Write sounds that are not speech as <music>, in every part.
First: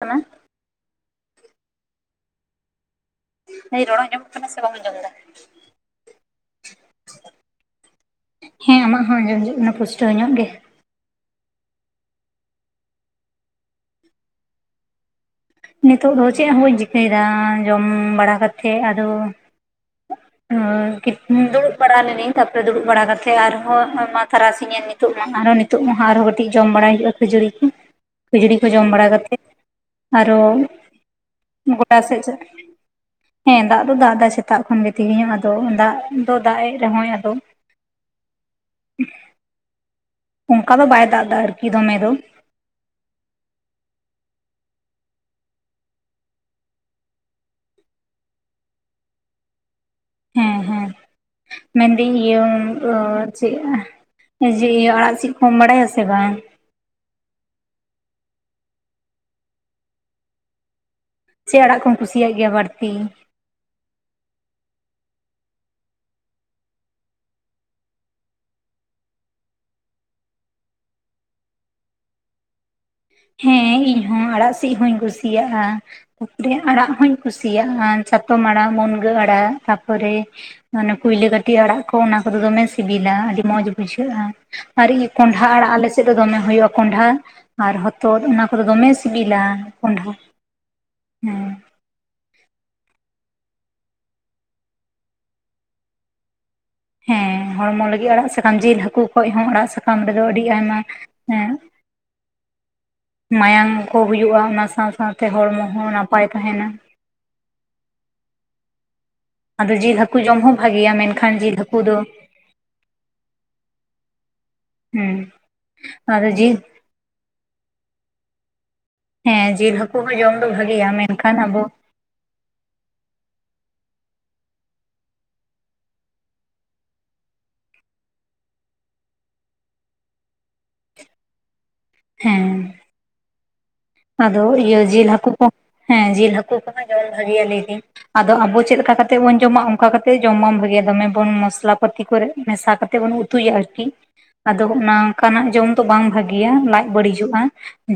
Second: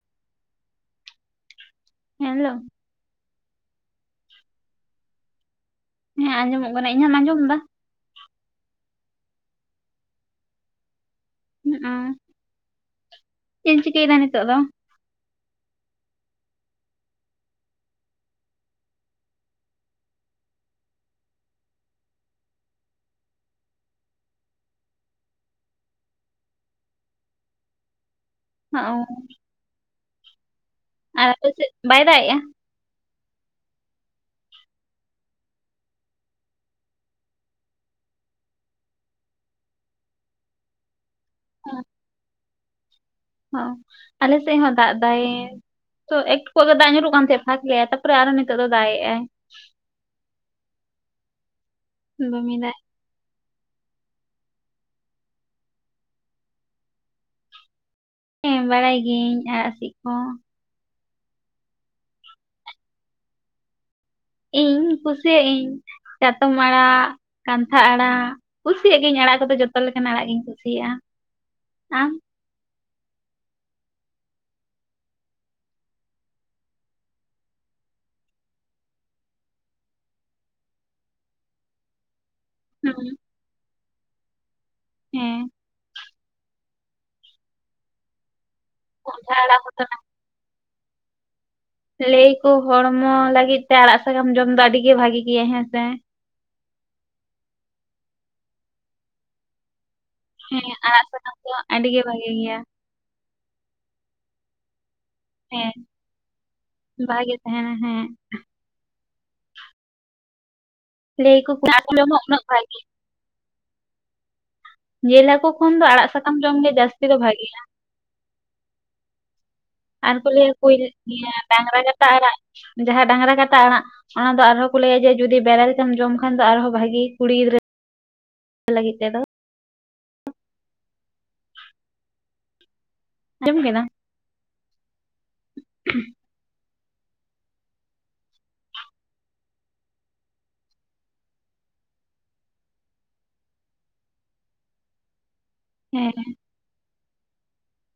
ᱦ <inaudible> ᱦᱮᱱ ᱞᱳ ᱮᱛ ᱨᱚᱲ ᱟᱸᱚᱢᱚᱜ ᱠᱟᱱᱟ ᱥᱮ ᱵᱟᱢ ᱟᱸᱡᱚᱢ ᱮᱫᱟ ᱾ ᱦᱮᱸ ᱟᱸᱡᱚᱢᱚᱜ ᱠᱟᱱᱟ ᱤᱧᱟᱜ ᱮᱢ ᱟᱸᱡᱚᱢ ᱮᱫᱟ ᱦᱮᱸ ᱟᱢᱟᱜ ᱦᱚᱸ ᱟᱸᱡᱚᱢᱩᱜ ᱠᱟᱱᱟ ᱯᱩᱥᱴᱟᱹᱣ ᱧᱚᱜ ᱜᱮ ᱪᱤᱱ ᱪᱤᱠᱟᱹᱭ ᱫᱟ ᱱᱤᱛᱚᱜ ᱫᱚ? ᱱᱤᱛᱚᱜ ᱫᱚ ᱪᱮᱫ ᱦᱚᱸ ᱵᱟᱹᱧ ᱪᱤᱠᱟᱹᱭᱮᱫᱟ ᱡᱚᱢ ᱵᱟᱲᱟ ᱠᱟᱛᱮᱫ ᱟᱫᱚ <inaudible> ᱫᱩᱲᱩᱵ ᱵᱟᱲᱟ ᱞᱮᱱᱟᱹᱧ ᱛᱟᱯᱚᱨᱮ ᱫᱩᱲᱩᱵ ᱵᱟᱲᱟ ᱠᱟᱛᱮᱜ ᱟᱨᱦᱚᱸ ᱟᱭᱢᱟ ᱛᱟᱨᱟᱥᱤ ᱤᱧ ᱮᱱ ᱱᱤᱛᱚᱜ ᱢᱟ ᱟᱨᱦᱚᱸ ᱱᱤᱛᱚᱜ ᱢᱟ ᱟᱨᱦᱚᱸ ᱠᱟᱹᱴᱤᱡ ᱡᱚᱢ ᱵᱟᱲᱟᱟᱭ ᱦᱩᱭᱩᱜᱼᱟ ᱠᱷᱟᱹᱡᱲᱤ ᱠᱚ ᱠᱷᱟᱹᱡᱩᱲᱤ ᱠᱚ ᱡᱚᱢ ᱚ, ᱵᱟᱲᱟᱛ ᱠᱟᱛᱮ ᱟᱨᱦᱚ ᱟᱨ ᱟᱯᱮ ᱥᱮᱫ ᱜᱚᱴᱟ ᱵᱟᱭ ᱫᱟᱜ ᱥᱮᱫ ᱪ ᱮᱜᱼᱟ ᱦᱮᱸ ᱫᱟᱜ ᱫᱚ ᱫᱟᱜ ᱮᱫᱟ ᱥᱮᱛᱟᱜ ᱠᱷᱚᱱ ᱜᱮ ᱛᱮᱜᱮᱧᱚᱜ ᱟᱫᱚ ᱫᱟᱜ ᱫᱚ ᱫᱟᱜ ᱮ ᱨᱮᱦᱚᱸᱭ ᱟᱫᱚ ᱚᱝᱠᱟ ᱫᱚ ᱵᱟᱭ ᱫᱟᱜ ᱮᱫᱟ ᱟᱨᱠᱤ ᱫᱚᱢᱮ ᱫᱚ ᱦᱚᱸ ᱟᱞᱮ ᱥᱮᱫ ᱦᱚᱸ ᱫᱟᱜ ᱫᱟᱭ ᱛᱚ ᱮᱠᱴᱩᱚᱡ ᱜᱮ ᱫᱟᱜ ᱧᱩᱨᱩᱜ ᱠᱟᱱ ᱛᱟᱦᱮᱸᱫ ᱯᱷᱟᱠ ᱞᱮᱟᱭ ᱛᱟᱨᱯᱚᱨᱮ ᱟᱨᱦᱚ ᱱᱤᱛᱚᱜ ᱫᱚ ᱫᱟᱜ ᱮᱜᱼᱟᱭ ᱦᱮᱸ ᱦᱮᱸ ᱢᱮᱱᱫᱟᱹᱧ ᱤᱭᱟᱹ ᱫᱚᱢᱮᱫᱟᱭ ᱳ ᱪᱮᱫ ᱡᱮᱤᱭᱟᱹ ᱟᱲᱟᱜ ᱥᱤᱫ ᱠᱚᱢ ᱵᱟᱲᱟᱭᱟ ᱥᱮ ᱵᱟᱝ ᱦᱮᱸ ᱵᱟᱲᱟᱭ ᱜᱤᱭᱟᱹᱧ ᱟᱲᱟᱜ ᱥᱤᱫ ᱠᱚ ᱪᱮᱫ ᱟᱲᱟᱜ ᱠᱚᱢ ᱠᱩᱥᱤᱭᱟᱜ ᱜᱮᱭᱟ ᱵᱟᱹᱲᱛᱤ ᱤᱧ ᱠᱩᱥᱤᱭᱟᱜ ᱤᱧ ᱪᱟᱛᱚᱢ ᱟᱲᱟᱜ ᱠᱟᱱᱛᱷᱟ ᱟᱲᱟᱜ ᱠᱩᱥᱤᱭᱟᱜ ᱜᱤᱭᱟᱹᱧ ᱟᱲᱟᱜ ᱠᱚᱫᱚ ᱡᱚᱛᱚ ᱞᱮᱠᱟᱱ ᱟᱲᱟᱜ ᱜᱤᱧ ᱠᱩᱥᱤᱭᱟᱜᱼᱟ ᱟᱢ ᱦᱮᱸ ᱤᱧ ᱦᱚᱸ ᱟᱲᱟᱜ ᱥᱤᱫ ᱦᱚᱧ ᱠᱩᱥᱤᱭᱟᱜᱼᱟ ᱛᱟᱨᱯᱚᱨᱮ ᱟᱲᱟᱜ ᱦᱚᱧ ᱠᱩᱥᱤᱭᱟᱜᱼᱟ ᱪᱟᱛᱚᱢ ᱟᱲᱟᱜ ᱢᱩᱱᱜᱟᱹ ᱟᱲᱟᱜ ᱛᱟᱨᱯᱚᱨᱮ ᱢᱟᱱᱮ ᱯᱩᱭᱞᱟᱹ ᱠᱟᱹᱴᱤᱡ ᱟᱲᱟᱜ ᱠᱚ ᱚᱱᱟ ᱠᱚᱫᱚ ᱫᱚᱢᱮ ᱦᱩᱸ, ᱥᱤᱵᱤᱞᱟ ᱟᱹᱰᱤ ᱢᱚᱸᱡᱽ ᱵᱩᱡᱷᱟᱹᱜᱼᱟ ᱟᱨ ᱦᱮᱸ ᱠᱚᱸᱰᱷᱟ ᱟᱲᱟᱜ ᱟᱞᱮ ᱥᱮᱫ ᱥᱮᱫ ᱨᱮ ᱫᱚᱢᱮ ᱦᱩᱭᱩᱜᱼᱟ ᱠᱚᱸᱰᱷᱟᱟ ᱟᱨ ᱦᱚᱛᱚᱛ ᱚᱱᱟ ᱠᱚᱫᱚ ᱫᱚᱢᱮ ᱠᱚᱸᱰᱷᱟ ᱥᱤᱵᱤᱞᱟ ᱟᱲᱟᱜ ᱦᱚᱸ ᱠᱚᱸᱰᱷᱟ ᱦᱮᱸ ᱞᱟᱹᱭ ᱟᱠᱚ ᱦᱚᱲᱢᱚ ᱞᱟᱹᱜᱤᱫ ᱛᱮ ᱟᱲᱟᱜ ᱥᱟᱠᱟᱢ ᱡᱚᱢ ᱫᱚ ᱟᱹᱰᱤ ᱜᱮ ᱵᱷᱟᱜᱤ ᱜᱮᱭᱟ ᱦᱮᱸᱥᱮ ᱦᱮᱸ ᱦᱚᱲᱢᱚ ᱞᱟᱹᱜᱤᱫ ᱟᱲᱟᱜ ᱥᱟᱠᱟᱢ ᱡᱤᱞ ᱦᱟᱹᱠᱩ ᱠᱷᱚᱡ ᱦᱚᱸ ᱟᱲᱟᱜ ᱥᱟᱠᱟᱢ <unintelligible> ᱨᱮᱫᱚ ᱟᱹᱰᱤ ᱦᱮᱸ ᱟᱭᱢᱟ ᱟᱲᱟᱜ ᱥᱟᱠᱟᱢ ᱮᱸ ᱫᱚ ᱟᱹᱰᱤ ᱜᱮ ᱵᱷᱟᱜᱮ ᱜᱮᱭᱟ ᱢᱟᱭᱟᱝ ᱠᱚ ᱦᱩᱭᱩᱜᱼᱟ ᱚᱱᱟ ᱥᱟᱶ ᱥᱟᱶᱛᱮ ᱦᱚᱲᱢᱚ ᱦᱮᱸ ᱦᱚᱸ ᱱᱟᱯᱟᱭ ᱛᱟᱦᱮᱱᱟ ᱵᱷᱟᱜᱮ ᱛᱟᱸᱦᱮᱱᱟ ᱦᱮᱸ ᱟᱫᱚ ᱡᱤᱞ ᱦᱟᱹᱠᱩ ᱡᱚᱢ ᱦᱚᱸ ᱵᱷᱟᱹᱜᱮᱭᱟ ᱢᱮᱱᱠᱷᱟᱱ ᱞᱟᱹᱭᱟᱠᱚ ᱡᱤᱞ ᱟᱨ ᱦᱟᱹᱠᱩ ᱠᱚ ᱫᱚ ᱡᱚᱢᱟ ᱩᱱᱟᱹᱜ ᱵᱷᱟᱜᱮ ᱡᱮᱞ ᱦᱮᱸ ᱦᱟᱹᱠᱩ ᱠᱷᱚᱱ ᱫᱚ ᱟᱲᱟᱜ ᱟᱫᱚ ᱥᱟᱠᱟᱢ ᱡᱚᱢ ᱡᱤᱞ ᱜᱮ ᱡᱟᱹᱥᱛᱤ ᱫᱚ ᱵᱷᱟᱜᱮᱭᱟ ᱦᱮᱸ ᱡᱤᱞ ᱦᱟᱹᱠᱩ ᱦᱚᱸ ᱟᱨ ᱠᱚ ᱡᱚᱢ ᱫᱚ ᱞᱟᱹᱭᱟ ᱠᱚ ᱵᱷᱟᱜᱮᱭᱟ ᱤᱭᱟᱹ ᱢᱮᱱᱠᱷᱟᱱ ᱟᱵᱚ ᱰᱟᱝᱨᱟ ᱴᱟ ᱟᱲᱟᱜ ᱡᱟᱦᱟᱸ ᱰᱟᱝᱨᱟ ᱠᱟᱴᱟ ᱟᱲᱟᱜ ᱚᱱᱟ ᱫᱚ ᱟᱨᱦᱚᱸ ᱠᱚ ᱞᱟᱹᱭᱟ ᱡᱮ ᱡᱩᱫᱤ ᱵᱮᱨᱮᱞ ᱛᱮᱢ ᱡᱚᱢ ᱠᱷᱟᱱ ᱫᱚ ᱟᱨᱦᱚᱸ ᱵᱷᱟᱜᱤ ᱠᱩᱲᱤ ᱜᱤᱫᱽᱨᱟᱹ ᱞᱟᱹᱜᱤᱫ ᱛᱮ ᱫᱚ ᱦᱮᱸ ᱡᱚᱢ ᱠᱮᱫᱟᱢ ᱟᱫᱚ ᱤᱭᱟᱹ ᱡᱤᱞ ᱦᱟᱹᱠᱩ ᱠᱚ ᱦᱮᱸ ᱡᱤᱞ ᱦᱟᱹᱠᱩ ᱠᱚᱦᱚᱸ ᱡᱟᱢ ᱵᱷᱟᱜᱮᱭᱟ ᱞᱟᱹᱭᱫᱤᱧ ᱟᱫᱚ ᱟᱵᱚ ᱪᱮᱫ ᱞᱮᱠᱟ ᱠᱟᱛᱮᱜ ᱵᱚᱱ ᱡᱚᱢᱟ ᱚᱱᱠᱟ ᱠᱟᱛᱮ ᱡᱚᱢ ᱵᱟᱝ ᱵᱷᱟᱜᱮᱭᱟ ᱫᱚᱢᱮ ᱵᱚᱱ ᱢᱚᱥᱞᱟ ᱯᱟᱹᱛᱤ ᱠᱚᱨᱮ ᱢᱮᱥᱟ ᱠᱟᱛᱮᱜ ᱵᱚᱱ ᱩ ᱩᱛᱩᱭᱟ ᱟᱨᱠᱤ ᱟᱫᱚ ᱚᱱᱟ ᱚᱱᱠᱟᱱᱟᱜ ᱡᱚᱢ ᱛᱚ ᱵᱟᱝ ᱦᱮᱸ ᱵᱷᱟᱹᱜᱮᱭᱟ ᱞᱟᱡ ᱵᱟᱹᱲᱤᱡᱚᱜᱼᱟ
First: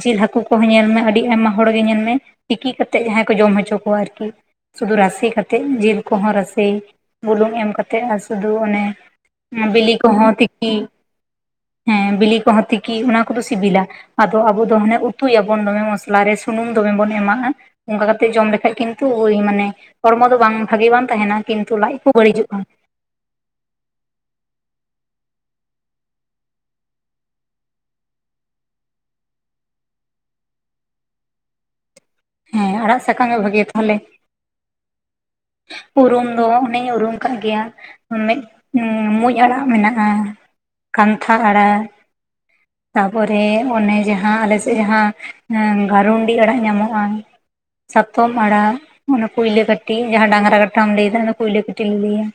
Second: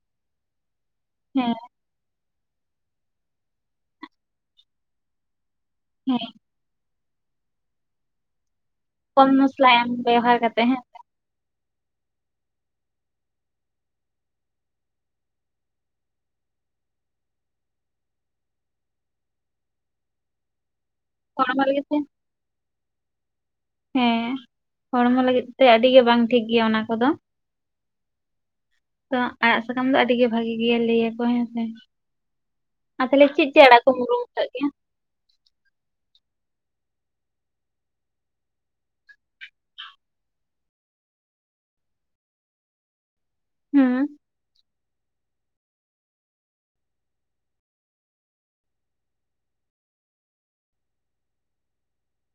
ᱡᱮᱞ ᱦᱟᱹᱠᱩ ᱠᱚ ᱦᱚᱸ ᱧᱮᱞ ᱢᱮ ᱟᱹᱰᱤ ᱟᱭᱢᱟ ᱦᱮᱸ ᱦᱚᱲ ᱜᱮ ᱧᱮᱞ ᱢᱮ ᱛᱤᱠᱤ ᱠᱟᱛᱮᱫ ᱡᱟᱸᱦᱟᱭ ᱠᱚ ᱡᱚᱢ ᱦᱚᱪᱚ ᱠᱚᱣᱟ ᱟᱨᱠᱤ ᱥᱩᱫᱷᱩ ᱨᱟᱥᱮ ᱠᱟᱛᱮᱜ ᱡᱮᱞ ᱠᱚ ᱦᱮᱸ ᱦᱚᱸ ᱨᱟᱥᱮ ᱵᱩᱞᱩᱝ ᱮᱢ ᱠᱟᱛᱮᱫ ᱟᱨ ᱥᱩᱫᱩ ᱚᱱᱮ ᱠᱚᱢ ᱢᱚᱥᱞᱟ ᱮᱢ ᱵᱤᱞᱤ ᱠᱚ ᱦᱚᱸ ᱵᱮᱣᱦᱟᱨ ᱠᱟᱛᱮ ᱛᱤᱠᱤ ᱦᱮᱸ ᱦᱮᱸ ᱵᱤᱞᱤ ᱠᱚ ᱦᱚᱸ ᱛᱤᱠᱤ ᱚᱱᱟ ᱠᱚᱫᱚ ᱥᱤᱵᱤᱞᱟ ᱟᱫᱚ ᱟᱵᱚ ᱫᱚ ᱦᱟᱱᱮ ᱩᱛᱩᱭᱟᱵᱚᱱ ᱫᱚᱢᱮ ᱢᱚᱥᱞᱟ ᱨᱮ ᱥᱩᱱᱩᱢ ᱫᱚᱢᱮ ᱵᱚᱱ ᱮᱢᱟᱜᱼᱟ ᱚᱱᱠᱟ ᱠᱟᱛᱮᱜ ᱡᱚᱢ ᱞᱮᱠᱷᱟᱡ ᱠᱤᱱᱛᱩ ᱳᱭ ᱢᱟᱱᱮ ᱦᱚᱲᱢᱚ ᱫᱚ ᱵᱟᱝ ᱵᱷᱟᱜᱤ ᱵᱟᱝ ᱛᱟᱸᱦᱮᱱᱟ ᱦᱚᱲᱢᱚ ᱠᱤᱱᱛᱩ ᱞᱟᱹᱜᱤᱫ ᱞᱟᱡ ᱛᱮ ᱠᱚ ᱵᱟᱹᱲᱤᱡᱚᱜᱼᱟ ᱦᱮᱸ ᱦᱚᱲᱢᱚ ᱞᱟᱹᱜᱤᱫ ᱛᱮ ᱟᱹᱰᱤ ᱜᱮ ᱵᱟᱝ ᱴᱷᱤᱠ ᱜᱮᱭᱟ ᱚᱱᱟ ᱠᱚᱫᱚ ᱛᱚ ᱟᱲᱟᱜ ᱥᱟᱠᱟᱢ ᱫᱚ ᱟᱹᱰᱤ ᱜᱮ ᱵᱷᱟᱜᱮ ᱜᱮᱭᱟ ᱞᱟᱹᱭᱟ ᱠᱚ ᱦᱮᱸᱥᱮ ᱦᱮᱸ ᱟᱲᱟᱜ ᱟᱨ ᱥᱟᱠᱟᱢ ᱛᱟᱦᱚᱞᱮ ᱜᱮ ᱪᱮᱫ ᱪᱮᱫ ᱵᱷᱟᱜᱮᱭᱟ ᱟᱲᱟᱜ ᱛᱟᱦᱚᱞᱮ ᱠᱚᱢ ᱩᱨᱩᱢ ᱟᱠᱟᱫ ᱜᱮᱭᱟ? ᱩᱨᱩᱢ ᱫᱚ ᱚᱱᱮᱧ ᱩᱨᱩᱢ ᱠᱟᱜ ᱜᱮᱭᱟ ᱢᱤᱫ ᱩᱸ ᱢᱩᱸᱡ ᱟᱲᱟᱜ ᱢᱮᱱᱟᱜᱼᱟ ᱠᱟᱱᱛᱷᱟ ᱟᱲᱟᱜ ᱛᱟᱨᱯᱚᱨᱮ ᱚᱱᱮ ᱦᱩᱸ ᱡᱟᱸᱦᱟ ᱟᱞᱮ ᱥᱮᱫ ᱡᱟᱸᱦᱟ ᱮᱸ ᱜᱟᱨᱩᱱᱰᱤ ᱟᱲᱟᱜ ᱧᱟᱢᱚᱜᱼᱟ ᱪᱟᱛᱚᱢ ᱟᱲᱟᱜ ᱚᱱᱟ ᱠᱩᱭᱞᱟᱹ ᱠᱟᱹᱴᱤ ᱡᱟᱸᱦᱟ ᱰᱟᱝᱨᱟ ᱠᱟᱴᱷᱟᱢ ᱞᱟᱹᱭ ᱫᱟ ᱟᱞᱮ ᱫᱚ ᱠᱩᱭᱞᱟᱹ ᱠᱟᱹᱴᱤ ᱞᱮ ᱞᱟᱹᱭᱟ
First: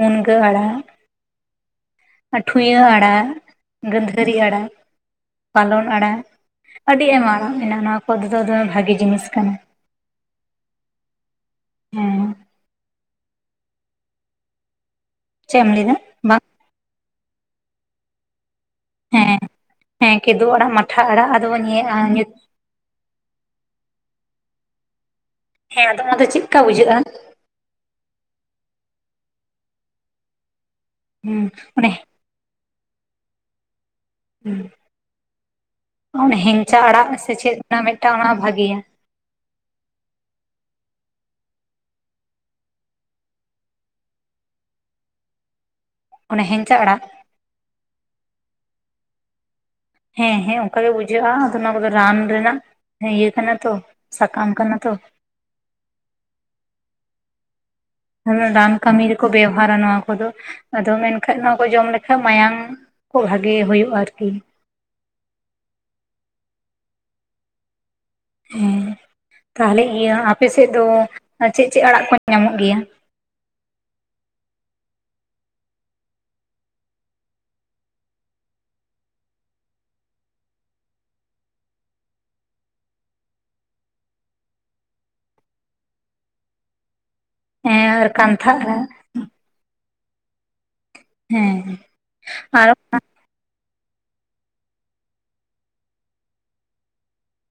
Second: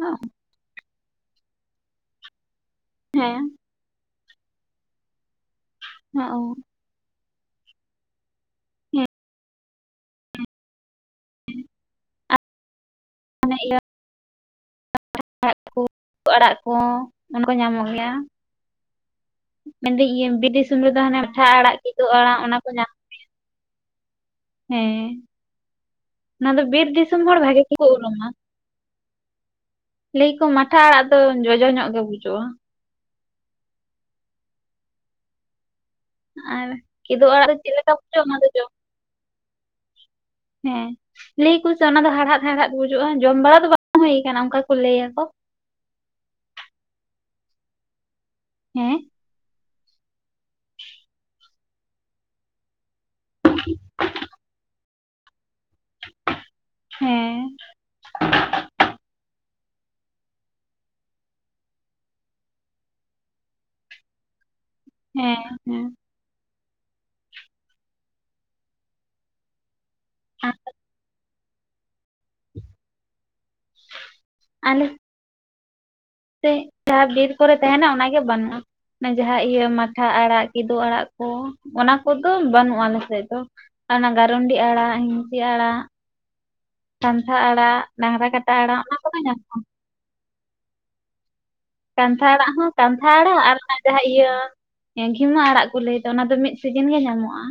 ᱢᱩᱱᱜᱟᱹ ᱟᱲᱟᱜ ᱟᱹᱴᱷᱩᱭᱟᱹ ᱟᱲᱟᱜ ᱦᱮᱸ ᱜᱟᱺᱫᱷᱟᱹᱨᱤ ᱟᱲᱟᱜ ᱯᱟᱞᱚᱱ ᱟᱲᱟᱜ ᱟᱹᱰᱤ ᱟᱭᱢᱟ ᱟᱲᱟᱜ ᱢᱮᱱᱟᱜᱼᱟ ᱱᱚᱣᱟ ᱠᱚ <unintelligible> ᱵᱷᱟᱜᱮ ᱡᱤᱱᱤᱥ ᱠᱟᱱᱟ ᱦᱮᱸ ᱢᱟᱱᱮ ᱤᱭᱟᱹ ᱪᱮᱫ ᱮᱢ ᱞᱟᱹᱭ ᱫᱟ? ᱦᱚᱛᱚᱜ ᱟᱲᱟᱜ ᱠᱚ ᱚᱱᱟ ᱠᱚ ᱧᱟᱢᱚᱜ ᱜᱮᱭᱟ ᱦᱮᱸ ᱢᱮᱱᱫᱟᱹᱧ ᱦᱮᱸ ᱤᱭᱟᱹ ᱠᱮᱫᱳ ᱵᱤᱨ ᱟᱲᱟᱜ ᱫᱤᱥᱚᱢ ᱨᱮ ᱫᱚ ᱦᱟᱱᱮ ᱢᱟᱴᱷᱟ ᱟᱫᱚ ᱟᱲᱟᱜ ᱱᱤᱭᱟᱹ ᱠᱮᱫᱟᱹᱵ ᱟᱲᱟᱜ ᱚᱱᱟ ᱠᱚ ᱧᱟᱢ ᱦᱮᱸ ᱦᱮᱸ ᱟᱫᱚ ᱚᱱᱟ ᱫᱚ ᱪᱮᱫᱠᱟ ᱵᱤᱨ ᱵᱩᱡᱷᱟᱹᱜᱼᱟ ᱫᱤᱥᱚᱢ ᱦᱚᱲ ᱵᱷᱟᱜᱮ <unintelligible> ᱞᱟᱹᱭᱟ ᱠᱚ ᱢᱟᱴᱷᱟ ᱟᱲᱟᱜ ᱫᱚ ᱦᱩᱸ ᱡᱚᱡᱚ ᱚᱱᱮ ᱧᱚᱜ ᱜᱮ ᱵᱩᱡᱩᱜᱼᱟ᱾ ᱦᱚᱸ ᱟᱨ ᱦᱮᱝᱪᱟ ᱟᱲᱟᱜ ᱠᱤᱫᱩ ᱥᱮ ᱫᱚ ᱪᱮᱫ ᱨᱮᱱᱟᱜ ᱞᱮᱠᱟ ᱢᱤᱫᱴᱟᱝ ᱵᱩᱡᱩᱜᱼᱟ ᱚᱱᱟ ᱦᱚᱸ ᱫᱚ ᱡᱚᱢ ᱵᱷᱟᱜᱮᱭᱟ ᱦᱮᱸ ᱞᱟᱹᱭᱟ ᱠᱩ ᱥᱮ ᱚᱱᱟ ᱫᱚ ᱦᱟᱲᱦᱟᱫ ᱦᱟᱲᱦᱟᱫ ᱵᱩᱡᱩᱜᱼᱟ ᱡᱚᱢ ᱵᱟᱲᱟ ᱫᱚ ᱵᱟᱝ ᱦᱩᱭ ᱠᱟᱱᱟ ᱚᱱᱠᱟ ᱠᱚ ᱞᱟᱹᱭᱟ ᱠᱚ ᱚᱱᱟ ᱦᱮᱸᱝᱪᱟ ᱟᱲᱟᱜ ᱦᱮᱸ ᱦᱮᱸ ᱦᱮᱸ ᱚᱱᱠᱟ ᱜᱮ ᱵᱩᱡᱷᱟᱹᱜᱼᱟ ᱟᱫᱚ ᱚᱱᱟ ᱠᱚᱫᱚ ᱨᱟᱱ ᱨᱮᱱᱟᱜ ᱦᱮᱸ ᱤᱭᱟᱹ ᱠᱟᱱᱟ ᱛᱚ ᱥᱟᱠᱟᱢ ᱠᱟᱱᱟ ᱛᱚ ᱦᱮᱸ ᱨᱟᱱ ᱠᱟᱹᱢᱤ ᱨᱮᱠᱚ ᱵᱮᱣᱦᱟᱨᱟ ᱱᱚᱣᱟ ᱠᱚᱫᱚ ᱟᱫᱚ ᱢᱮᱱᱠᱷᱟᱡ ᱱᱚᱣᱟ ᱠᱚ ᱡᱚᱢ ᱞᱮᱠᱷᱟᱡ ᱢᱟᱭᱟᱢ ᱠᱷᱩᱵ ᱵᱷᱟᱜᱮ ᱦᱩᱭᱩᱜᱼᱟ ᱟᱨᱠᱤ᱾ ᱦᱮᱸ ᱦᱮᱸ ᱦᱮᱸ ᱛᱟᱦᱞᱮ ᱤᱭᱟᱹ ᱦᱮᱸ ᱟᱯᱮᱥᱮᱫ ᱫᱚ ᱪᱮᱫ ᱪᱮᱫ ᱟᱲᱟᱜ ᱠᱚ ᱧᱟᱢᱚᱜ ᱜᱮᱭᱟ? ᱟᱞᱮ ᱥᱮ ᱡᱟᱦᱟᱸ ᱵᱤᱨ ᱠᱚᱨᱮ ᱛᱟᱦᱮᱱᱟ ᱚᱱᱟᱜᱮ ᱵᱟᱹᱱᱩᱜᱼᱟ᱾ ᱚᱱᱟ ᱡᱟᱦᱟᱸ ᱤᱭᱟᱹ ᱢᱟᱴᱷᱟ ᱟᱲᱟᱜ ᱠᱤᱫᱩ ᱟᱲᱟᱜ ᱠᱚ ᱚᱱᱟ ᱠᱚᱫᱚ ᱵᱟᱹᱱᱩᱜᱼᱟ, ᱟᱞᱮᱥᱮᱫ ᱫᱚ᱾ ᱚᱱᱟ ᱜᱟᱨᱩᱱᱰᱤ ᱟᱲᱟᱜ, ᱦᱤᱸᱥᱤ ᱟᱲᱟᱜ, ᱠᱟᱱᱟᱱᱛᱷᱟ ᱟᱲᱟᱜ, ᱦᱮᱸ ᱟᱨ ᱰᱟᱝᱨᱟ ᱠᱟᱱᱛᱷᱟ ᱠᱟᱴᱟ ᱟᱲᱟᱜ ᱚᱱᱟ ᱠᱚᱫᱚ ᱧᱟᱢᱚᱜᱼᱟ᱾ ᱦᱮᱸ ᱠᱟᱱᱛᱷᱟᱲᱟᱜ ᱟᱨ ᱦᱚᱸ, ᱠᱟᱱᱛᱷᱟᱲᱟᱜ ᱟᱨ ᱡᱟᱦᱟᱸ ᱤᱭᱟᱹ ᱜᱷᱤᱢᱟᱹ ᱟᱲᱟᱜ ᱠᱚ ᱞᱟᱹᱭᱫᱟ ᱚᱱᱟ ᱫᱚ ᱢᱤᱫ ᱥᱤᱡᱤᱱ ᱜᱮ ᱧᱟᱢᱚᱜᱼᱟ᱾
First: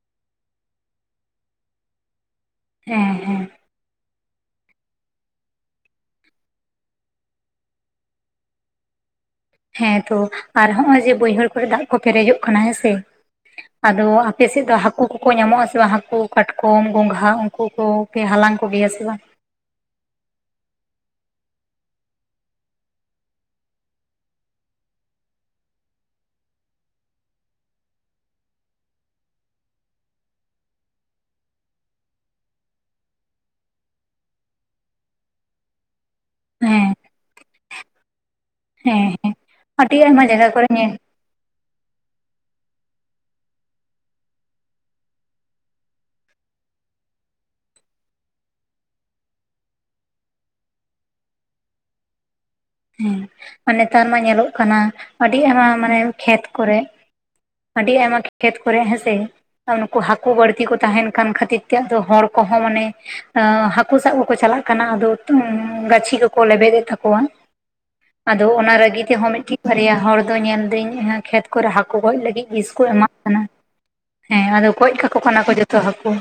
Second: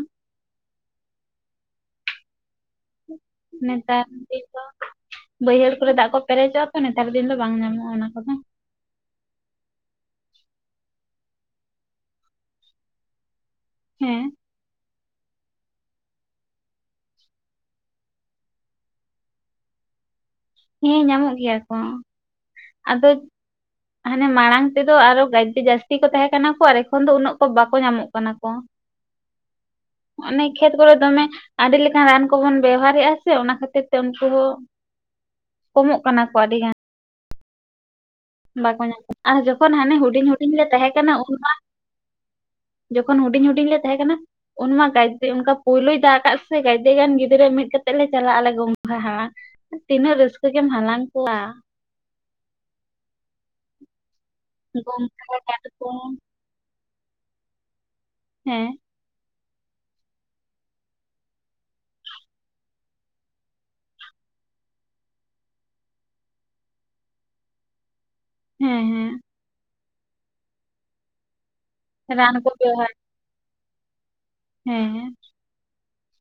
ᱦᱮᱸ ᱦᱮᱸ ᱱᱮᱛᱟᱨ <unintelligible> ᱵᱟᱹᱭᱦᱟᱹᱲ ᱠᱚᱨᱮ ᱫᱟᱜ ᱠᱚ ᱯᱮᱨᱮᱡᱚᱜᱼᱟ ᱛᱚ᱾ ᱱᱮᱛᱟᱨ ᱫᱤᱱ ᱫᱚ ᱵᱟᱝ ᱧᱟᱢᱚᱜᱼᱟ, ᱚᱱᱟ ᱠᱚᱫᱚ᱾ ᱦᱮᱸ ᱛᱚ ᱟᱨ ᱦᱚᱸᱜ ᱚᱚᱭ ᱡᱮ ᱵᱟᱹᱭᱦᱟᱹᱲ ᱠᱚᱨᱮ ᱫᱟᱜ ᱠᱚ ᱯᱮᱨᱮᱡᱚᱜ ᱠᱟᱱᱟ ᱦᱮᱸᱥᱮ ᱟᱫᱚ ᱦᱮᱸ ᱟᱯᱮ ᱥᱮᱫ ᱫᱚ ᱦᱟᱹᱠᱩ ᱠᱚ ᱠᱚ ᱧᱟᱢᱚᱜᱼᱟ ᱥᱮ ᱵᱟᱝ᱾ ᱦᱟᱹᱠᱩ, ᱠᱟᱴᱠᱚᱢ, ᱜᱚᱸᱜᱷᱟ ᱩᱱᱠᱩ ᱠᱚ ᱯᱮ ᱦᱟᱞᱟᱝ ᱠᱚᱜᱮᱭᱟ ᱥᱮ ᱵᱟᱝ? ᱦᱮᱸ ᱧᱟᱢᱚᱜ ᱜᱮᱭᱟ ᱠᱚ ᱟᱫᱚ ᱦᱟᱱᱮ ᱢᱟᱲᱟᱝ ᱛᱮᱫᱚ ᱟᱨᱚ ᱜᱟᱡᱮ ᱡᱟᱹᱥᱛᱤ ᱠᱚ ᱛᱟᱦᱮᱸ ᱠᱟᱱᱟ ᱠᱚ ᱟᱨ ᱮᱠᱷᱚᱱ ᱫᱚ ᱩᱱᱟᱹᱜ ᱠᱚ ᱵᱟᱠᱚ ᱧᱟᱢᱚᱜ ᱠᱟᱱᱟ ᱠᱚ <inaudible> ᱚᱱᱮ ᱠᱷᱮᱛ ᱠᱚᱨᱮ ᱫᱚᱢᱮ ᱟᱹᱰᱤ ᱞᱮᱠᱟᱱ ᱨᱟᱱ ᱠᱚᱵᱚᱱ ᱵᱮᱣᱦᱟᱨᱮᱫᱼᱟ ᱥᱮ ᱚᱱᱟ ᱠᱷᱟᱹᱛᱤᱨ ᱛᱮ ᱩᱱᱠᱩ ᱦᱚᱸ ᱠᱚᱢᱚᱜ ᱠᱟᱱᱟ ᱠᱚ ᱟᱹᱰᱤᱜᱟᱱ᱾ ᱦᱮᱸ ᱵᱟᱠᱚ ᱦᱮᱸ ᱧᱟᱢᱟ ᱦᱮᱸ ᱟᱨ ᱡᱚᱠᱷᱚᱱ ᱦᱟᱱᱮ ᱟᱹᱰᱤ ᱦᱩᱰᱤᱧ ᱟᱭᱢᱟ ᱡᱟᱭᱜᱟ ᱦᱩᱰᱤᱧ ᱞᱮ ᱠᱚᱨᱮ ᱧᱮᱞ ᱛᱟᱦᱮᱸ ᱠᱟᱱᱟ ᱩᱱ ᱢᱟ ᱡᱚᱠᱷᱚᱱ ᱦᱩᱰᱤᱧ ᱦᱩᱰᱤᱧ ᱞᱮ ᱛᱟᱦᱮᱸ ᱠᱟᱱᱟ, ᱩᱱ ᱢᱟ ᱜᱟᱭᱛᱮ ᱚᱱᱠᱟ ᱯᱳᱭᱞᱳᱭ ᱫᱟᱜ ᱟᱠᱟᱟᱜ ᱥᱮ ᱜᱟᱟᱭᱛᱮ ᱜᱟᱱ ᱜᱤᱫᱽᱨᱟᱹ ᱢᱤᱫ ᱠᱟᱛᱮᱜ ᱞᱮ ᱪᱟᱞᱟᱜ ᱟᱞᱮ ᱜᱚᱝᱜᱷᱟ ᱦᱟᱞᱟᱝ ᱾ ᱛᱤᱱᱟᱹᱜ ᱨᱟᱹᱥᱠᱟᱹ ᱜᱮᱢ ᱦᱟᱞᱟᱝ ᱠᱚᱣᱟ᱾ ᱦᱮᱸ ᱟᱨ ᱱᱮᱛᱟᱨ ᱢᱟ ᱧᱮᱞᱚᱜ ᱠᱟᱱᱟ ᱜᱚᱝᱜᱷᱟ ᱟᱹᱰᱤ ᱟᱭᱢᱟ ᱢᱟᱱᱮ ᱠᱟᱴᱠᱚᱢ ᱠᱷᱮᱛ ᱠᱚᱨᱮ ᱟᱹᱰᱤ ᱟᱭᱢᱟ ᱠᱷᱮᱛ ᱦᱮᱸ ᱠᱚᱨᱮ ᱦᱮᱸᱥᱮ ᱱᱩᱠᱩ ᱦᱟᱹᱠᱩ ᱵᱟᱹᱲᱛᱤ ᱠᱚ ᱛᱟᱦᱮᱱ ᱠᱟᱱ ᱠᱷᱟᱹᱛᱤᱨ ᱛᱮ ᱟᱫᱚ ᱦᱚᱲ ᱠᱚᱦᱚᱸ ᱢᱟᱱᱮ ᱮᱸᱻ ᱦᱟᱠᱩ ᱥᱟᱵ ᱠᱚᱠᱚ ᱪᱟᱞᱟᱜ ᱠᱟᱱᱟ ᱟᱫᱚ ᱜ ᱜᱟᱪᱷᱤ ᱠᱚᱠᱚ ᱞᱮᱵᱮᱫ ᱮᱫ ᱛᱟᱠᱚᱣᱟ᱾ ᱟᱫᱚ ᱚᱱᱟ ᱦᱮᱸ ᱨᱟᱹᱜᱤ ᱛᱮᱦᱚᱸ ᱢᱤᱫᱴᱤᱡ ᱵᱟᱨᱭᱟ ᱦᱚᱲ ᱫᱚ ᱧᱮᱞ ᱫᱟᱹᱧ ᱠᱷᱮᱛ ᱠᱚ ᱨᱮ ᱦᱟᱠ ᱦᱟᱠᱩ ᱦᱮᱸ ᱜᱚᱡ ᱨᱟᱱ ᱞᱟᱹᱜᱤᱫ ᱵᱤᱥ ᱠᱚ ᱵᱮᱣᱦᱟᱨ ᱮᱢᱟᱜ ᱠᱟᱱᱟ᱾ ᱦᱮᱸ ᱟᱨ ᱜᱚᱡ ᱠᱟᱠᱚ ᱠᱟᱱᱟ ᱠᱚ ᱡᱚᱛᱚ ᱦᱟᱠᱩ᱾